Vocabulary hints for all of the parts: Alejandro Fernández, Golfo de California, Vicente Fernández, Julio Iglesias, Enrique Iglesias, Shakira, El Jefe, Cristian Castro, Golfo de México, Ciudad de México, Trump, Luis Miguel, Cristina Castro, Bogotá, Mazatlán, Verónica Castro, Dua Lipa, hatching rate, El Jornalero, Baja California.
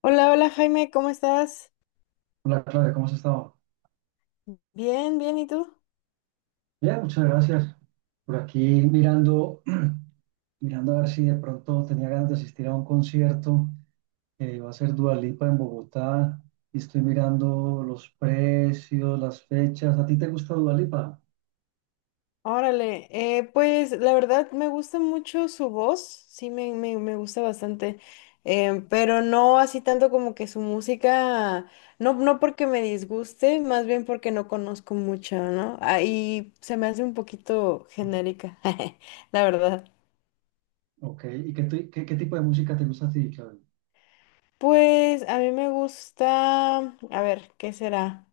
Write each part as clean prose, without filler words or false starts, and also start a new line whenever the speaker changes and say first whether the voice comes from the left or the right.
left: Hola, hola Jaime, ¿cómo estás?
right: Hola Claudia, ¿cómo has estado?
left: Bien, bien, ¿y tú?
right: Bien, muchas gracias. Por aquí mirando, mirando a ver si de pronto tenía ganas de asistir a un concierto. Va a ser Dua Lipa en Bogotá y estoy mirando los precios, las fechas. ¿A ti te gusta Dua Lipa?
left: Órale, pues la verdad me gusta mucho su voz, sí me gusta bastante, pero no así tanto como que su música, no, no porque me disguste, más bien porque no conozco mucho, ¿no? Ahí se me hace un poquito genérica, la verdad.
right: Ok, ¿y qué tipo de música te gusta a ti, Claudia?
left: Pues a mí me gusta, a ver, ¿qué será?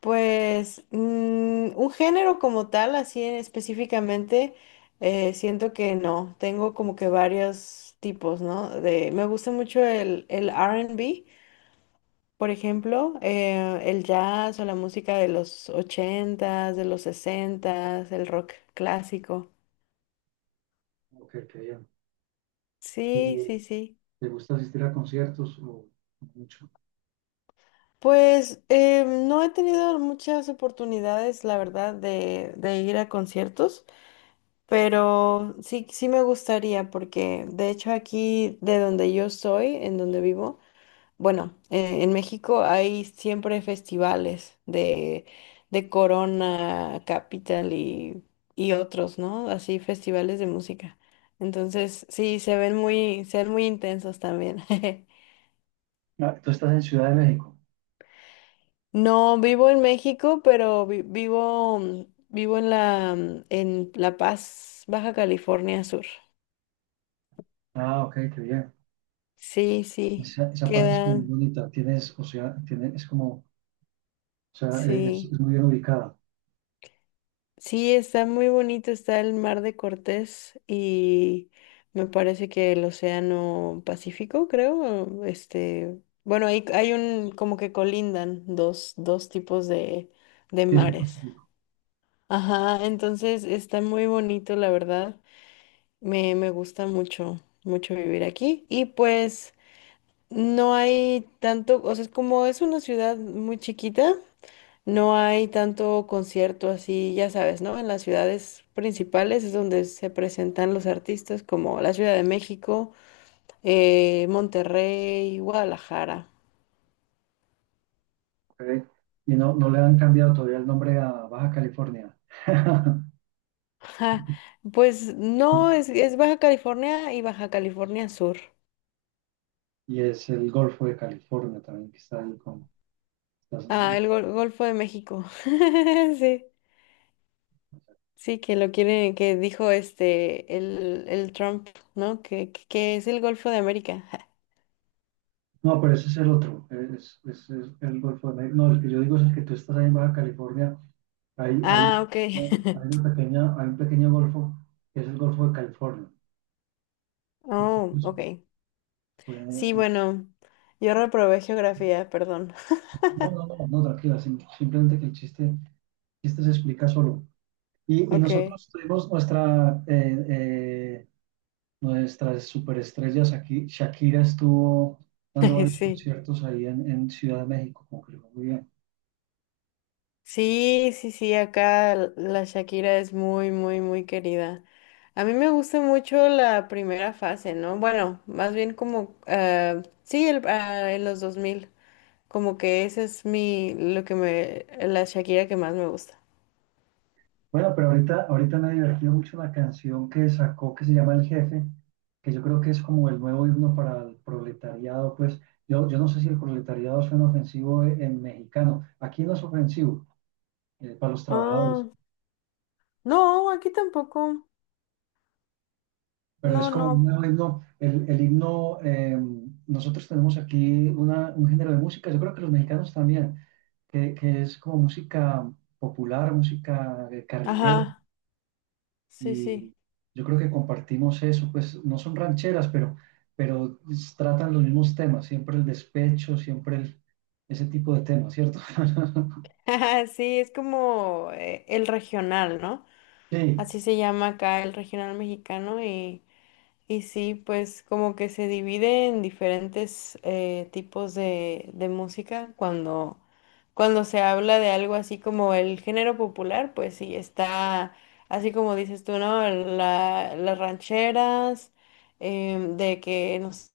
left: Pues un género como tal, así específicamente, siento que no. Tengo como que varios tipos, ¿no? Me gusta mucho el R&B, por ejemplo, el jazz o la música de los ochentas, de los sesentas, el rock clásico.
right: Ok, qué bien.
left: Sí,
right: ¿Y
left: sí, sí.
right: te gusta asistir a conciertos o mucho?
left: Pues no he tenido muchas oportunidades, la verdad, de ir a conciertos. Pero sí, sí me gustaría porque de hecho aquí de donde yo soy, en donde vivo, bueno, en México hay siempre festivales de Corona, Capital y otros, ¿no? Así festivales de música. Entonces, sí, se ven muy intensos también.
right: Ah, tú estás en Ciudad de México.
left: No vivo en México, pero vivo, vivo en en La Paz, Baja California Sur.
right: Ah, ok, qué bien.
left: Sí, sí,
right: Esa parte es como
left: queda.
right: muy bonita. Tienes, o sea, es como. O sea,
left: Sí,
right: es muy bien ubicada.
left: sí, está muy bonito, está el Mar de Cortés y me parece que el Océano Pacífico, creo, este, bueno, hay un, como que colindan dos tipos de
right: Sí, es el
left: mares.
right: Pacífico,
left: Ajá, entonces está muy bonito, la verdad, me gusta mucho, mucho vivir aquí y pues no hay tanto, o sea, es como es una ciudad muy chiquita. No hay tanto concierto así, ya sabes, ¿no? En las ciudades principales es donde se presentan los artistas como la Ciudad de México, Monterrey, Guadalajara.
right: ok. Y no, no le han cambiado todavía el nombre a Baja California.
left: Ja, pues no, es Baja California y Baja California Sur.
right: Y es el Golfo de California también, que está ahí con Estados
left: Ah,
right: Unidos.
left: el Golfo de México. Sí, sí, que lo quiere, que dijo este, el Trump, ¿no? Que, que es el Golfo de América. Ja.
right: No, pero ese es el otro, es el Golfo de México. No, el que yo digo es el que tú estás ahí en Baja California. Hay, hay,
left: Ah, ok.
right: hay una pequeña, hay un pequeño golfo que es el Golfo de California.
left: Oh,
right: Entonces,
left: ok.
right: pues,
left: Sí, bueno, yo reprobé geografía, perdón.
right: no, no, no, no, tranquila, simplemente que el chiste se explica solo. Y
left: Ok,
right: nosotros tuvimos nuestra, nuestras superestrellas aquí. Shakira estuvo dando varios
left: sí.
right: conciertos ahí en Ciudad de México, concluyó muy bien.
left: Sí, sí, sí, acá la Shakira es muy, muy, muy querida. A mí me gusta mucho la primera fase, ¿no? Bueno, más bien como, ah, sí, el, ah, en los 2000, como que ese es mi, lo que me, la Shakira que más me gusta.
right: Bueno, pero ahorita, ahorita me ha divertido mucho una canción que sacó que se llama El Jefe, que yo creo que es como el nuevo himno para el proletariado. Pues yo no sé si el proletariado suena ofensivo en mexicano. Aquí no es ofensivo, para los trabajadores.
left: Ah, no, aquí tampoco.
right: Pero
left: No,
right: es como un
left: no.
right: nuevo himno, el himno, nosotros tenemos aquí una, un género de música, yo creo que los mexicanos también, que es como música popular, música carrilera,
left: Ajá, sí,
right: y
left: sí.
right: yo creo que compartimos eso, pues no son rancheras, pero, tratan los mismos temas, siempre el despecho, ese tipo de temas, ¿cierto?
left: Sí, es como el regional, ¿no?
right: Sí,
left: Así se llama acá el regional mexicano y sí, pues como que se divide en diferentes tipos de música. Cuando se habla de algo así como el género popular, pues sí, está así como dices tú, ¿no? Las rancheras, de que no sé,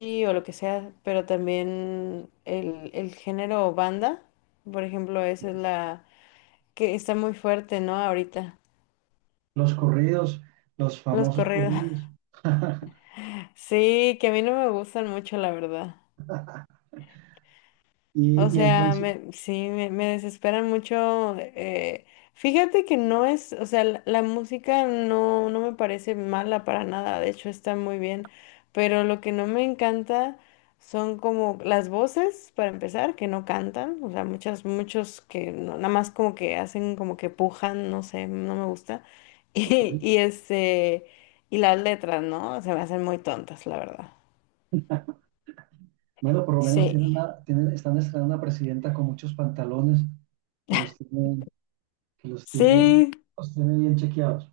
left: sí, o lo que sea, pero también el género banda, por ejemplo, esa es la que está muy fuerte, ¿no? Ahorita,
right: los corridos, los
left: los
right: famosos
left: corridos.
right: corridos.
left: Sí, que a mí no me gustan mucho, la verdad.
right: Y,
left: O
right: y
left: sea,
right: entonces,
left: me desesperan mucho. Fíjate que no es, o sea, la música no, no me parece mala para nada, de hecho está muy bien, pero lo que no me encanta son como las voces, para empezar, que no cantan, o sea, muchos que nada más como que hacen como que pujan, no sé, no me gusta.
right: ok.
left: Y, y las letras, ¿no? Se me hacen muy tontas, la verdad.
right: Bueno, por lo menos tienen
left: Sí.
right: una, tienen, están estrenando una presidenta con muchos pantalones que los tiene, que
left: Sí,
right: los tiene bien chequeados.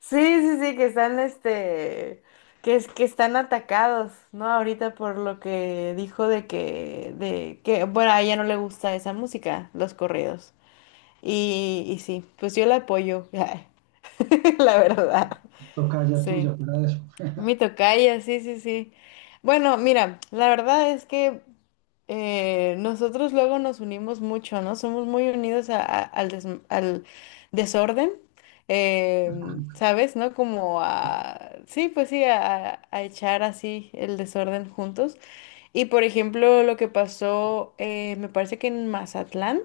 left: sí, sí, sí, que están, que es que están atacados, ¿no? Ahorita por lo que dijo bueno, a ella no le gusta esa música, los corridos. Y sí, pues yo la apoyo, la verdad.
right: Toca ya
left: Sí.
right: tuya, fuera de eso.
left: Mi tocaya, sí, sí, sí. Bueno, mira, la verdad es que nosotros luego nos unimos mucho, ¿no? Somos muy unidos al desorden, eh, ¿sabes? ¿No? Como a, sí, pues sí, a echar así el desorden juntos. Y por ejemplo, lo que pasó, me parece que en Mazatlán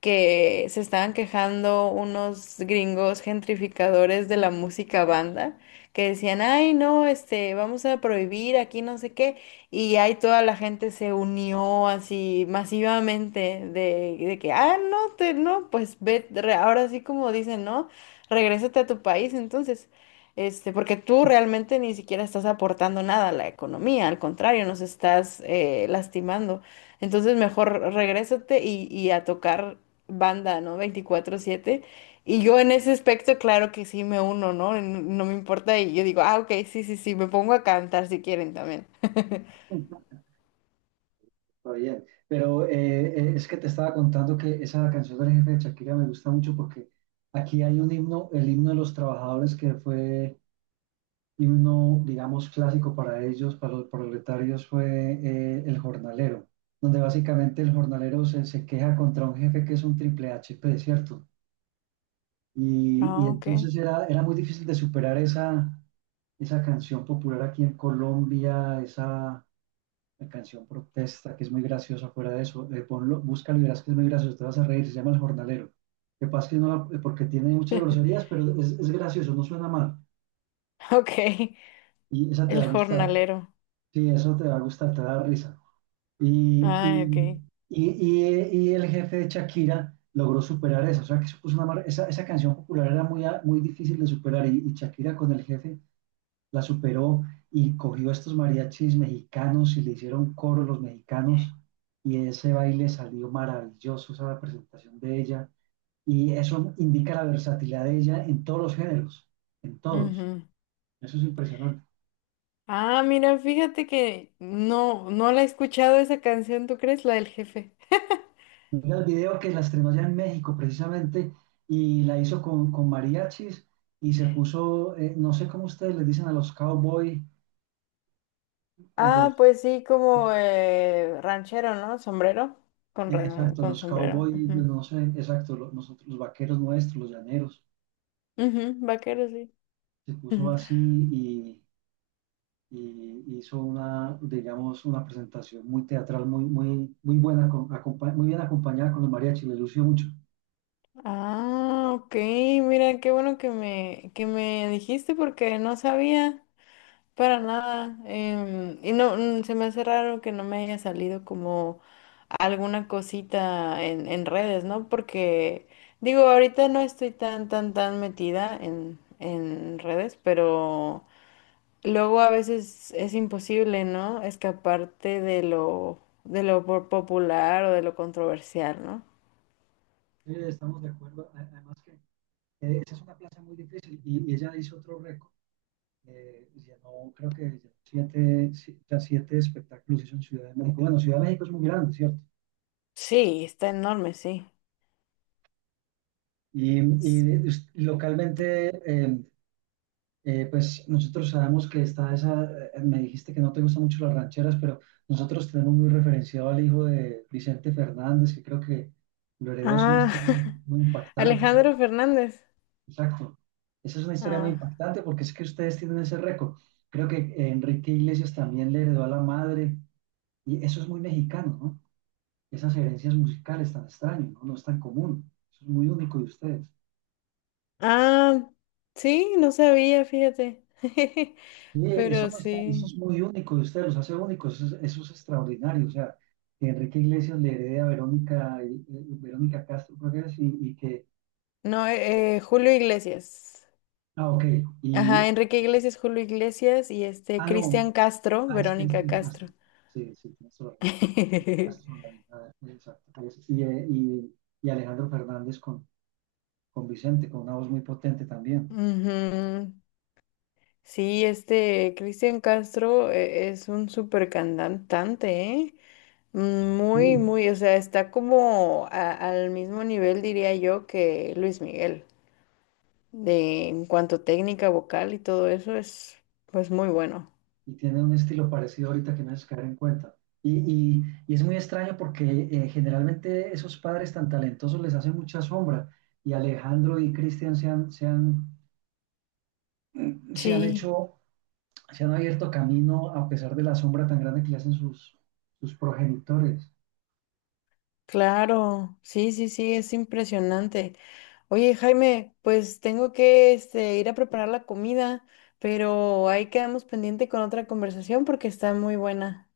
left: que se estaban quejando unos gringos gentrificadores de la música banda, que decían, ay, no, este, vamos a prohibir aquí no sé qué, y ahí toda la gente se unió así masivamente de que, ah, no, te, no, pues ve, ahora sí como dicen, ¿no? Regrésate a tu país, entonces. Este, porque tú realmente ni siquiera estás aportando nada a la economía, al contrario, nos estás lastimando. Entonces mejor regrésate y a tocar banda, no 24/7. Y yo en ese aspecto, claro que sí me uno, ¿no? No me importa y yo digo, ah, ok, sí, sí, sí, me pongo a cantar si quieren también.
right: Está bien. Pero es que te estaba contando que esa canción del jefe de Shakira me gusta mucho porque aquí hay un himno, el himno de los trabajadores que fue himno, digamos, clásico para ellos, para los proletarios, fue El Jornalero, donde básicamente el jornalero se, se queja contra un jefe que es un triple H, HP, ¿cierto? Y
left: Ah, ok.
right: entonces era, era muy difícil de superar esa, esa canción popular aquí en Colombia, esa canción protesta, que es muy graciosa fuera de eso. Ponlo, búscalo y verás que es muy gracioso, te vas a reír, se llama El Jornalero. Lo que pasa es que no, porque tiene muchas groserías, pero es gracioso, no suena mal.
left: Ok,
right: Y esa te va a
left: el
right: gustar,
left: jornalero.
right: sí, eso te va a gustar, te va a dar risa. Y,
left: Ah,
right: y,
left: ok.
right: y, y y el jefe de Shakira logró superar eso. O sea, que supuso una esa, esa canción popular era muy, muy difícil de superar y Shakira con el jefe la superó y cogió a estos mariachis mexicanos y le hicieron coro los mexicanos y ese baile salió maravilloso, esa presentación de ella. Y eso indica la versatilidad de ella en todos los géneros, en todos.
left: Ujú.
right: Eso es impresionante.
left: Ah, mira, fíjate que no, no la he escuchado esa canción, ¿tú crees? La del jefe.
right: Mira el video que la estrenó allá en México precisamente y la hizo con mariachis y se puso, no sé cómo ustedes les dicen a los cowboy, a
left: Ah,
right: los,
left: pues sí, como ranchero, ¿no? Sombrero. Con,
right: exacto,
left: con
right: los
left: sombrero.
right: cowboy, no sé, exacto, nosotros, los vaqueros nuestros, los llaneros,
left: Ujú, vaquero, sí.
right: se puso
left: Ujú.
right: así y, y hizo una, digamos, una presentación muy teatral, muy, muy, muy buena, muy bien acompañada con los mariachis, le lució mucho.
left: Ah, ok, mira, qué bueno que que me dijiste porque no sabía para nada. Y no, mm, se me hace raro que no me haya salido como alguna cosita en redes, ¿no? Porque digo, ahorita no estoy tan, tan, tan metida en redes, pero luego a veces es imposible, ¿no? Escaparte de lo popular o de lo controversial, ¿no?
right: Sí, estamos de acuerdo, además que esa es una plaza muy difícil y ella hizo otro récord. Llenó, creo que llenó siete, ya siete espectáculos en Ciudad de México. Bueno, Ciudad de México es muy grande, ¿cierto?
left: Sí, está enorme, sí.
right: Y, localmente, eh, pues nosotros sabemos que está esa, me dijiste que no te gustan mucho las rancheras, pero nosotros tenemos muy referenciado al hijo de Vicente Fernández, que creo que lo heredó, es una
left: Ah,
right: historia muy impactante.
left: Alejandro Fernández.
right: Exacto. Esa es una historia muy
left: Ah,
right: impactante porque es que ustedes tienen ese récord. Creo que Enrique Iglesias también le heredó a la madre y eso es muy mexicano, ¿no? Esas herencias musicales tan extrañas, ¿no? No es tan común. Eso es muy único de ustedes.
left: ah, sí, no sabía, fíjate.
right: Sí, eso,
left: Pero
right: no está, eso
left: sí.
right: es muy único de ustedes, los hace únicos, eso es extraordinario. O sea, que Enrique Iglesias le herede a Verónica, Verónica Castro, creo que es, y que,
left: No, Julio Iglesias.
right: ah, ok, y,
left: Ajá, Enrique Iglesias, Julio Iglesias y este
right: ah, no,
left: Cristian Castro,
right: ah, es
left: Verónica
right: Cristina
left: Castro.
right: Castro. Sí, sí, tienes toda la razón. Castro, exacto. Y Alejandro Fernández con Vicente, con una voz muy potente también.
left: Ujú. Sí, este Cristian Castro es un súper cantante, ¿eh? Mm, muy,
right: Sí,
left: muy, o sea, está como al mismo nivel, diría yo, que Luis Miguel. De, en cuanto a técnica vocal y todo eso, es pues muy bueno.
right: y tiene un estilo parecido ahorita que no haces caer en cuenta. Y, y y es muy extraño porque generalmente esos padres tan talentosos les hacen mucha sombra y Alejandro y Cristian se han, se han, se han
left: Sí,
right: hecho, se han abierto camino a pesar de la sombra tan grande que le hacen sus, sus progenitores.
left: claro, sí, sí, sí, es impresionante. Oye, Jaime, pues tengo que ir a preparar la comida, pero ahí quedamos pendiente con otra conversación porque está muy buena.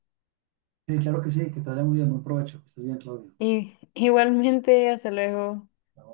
right: Sí, claro que sí, que te vaya muy bien, buen provecho, que estés bien, Claudio.
left: Y igualmente, hasta luego.
right: Chao.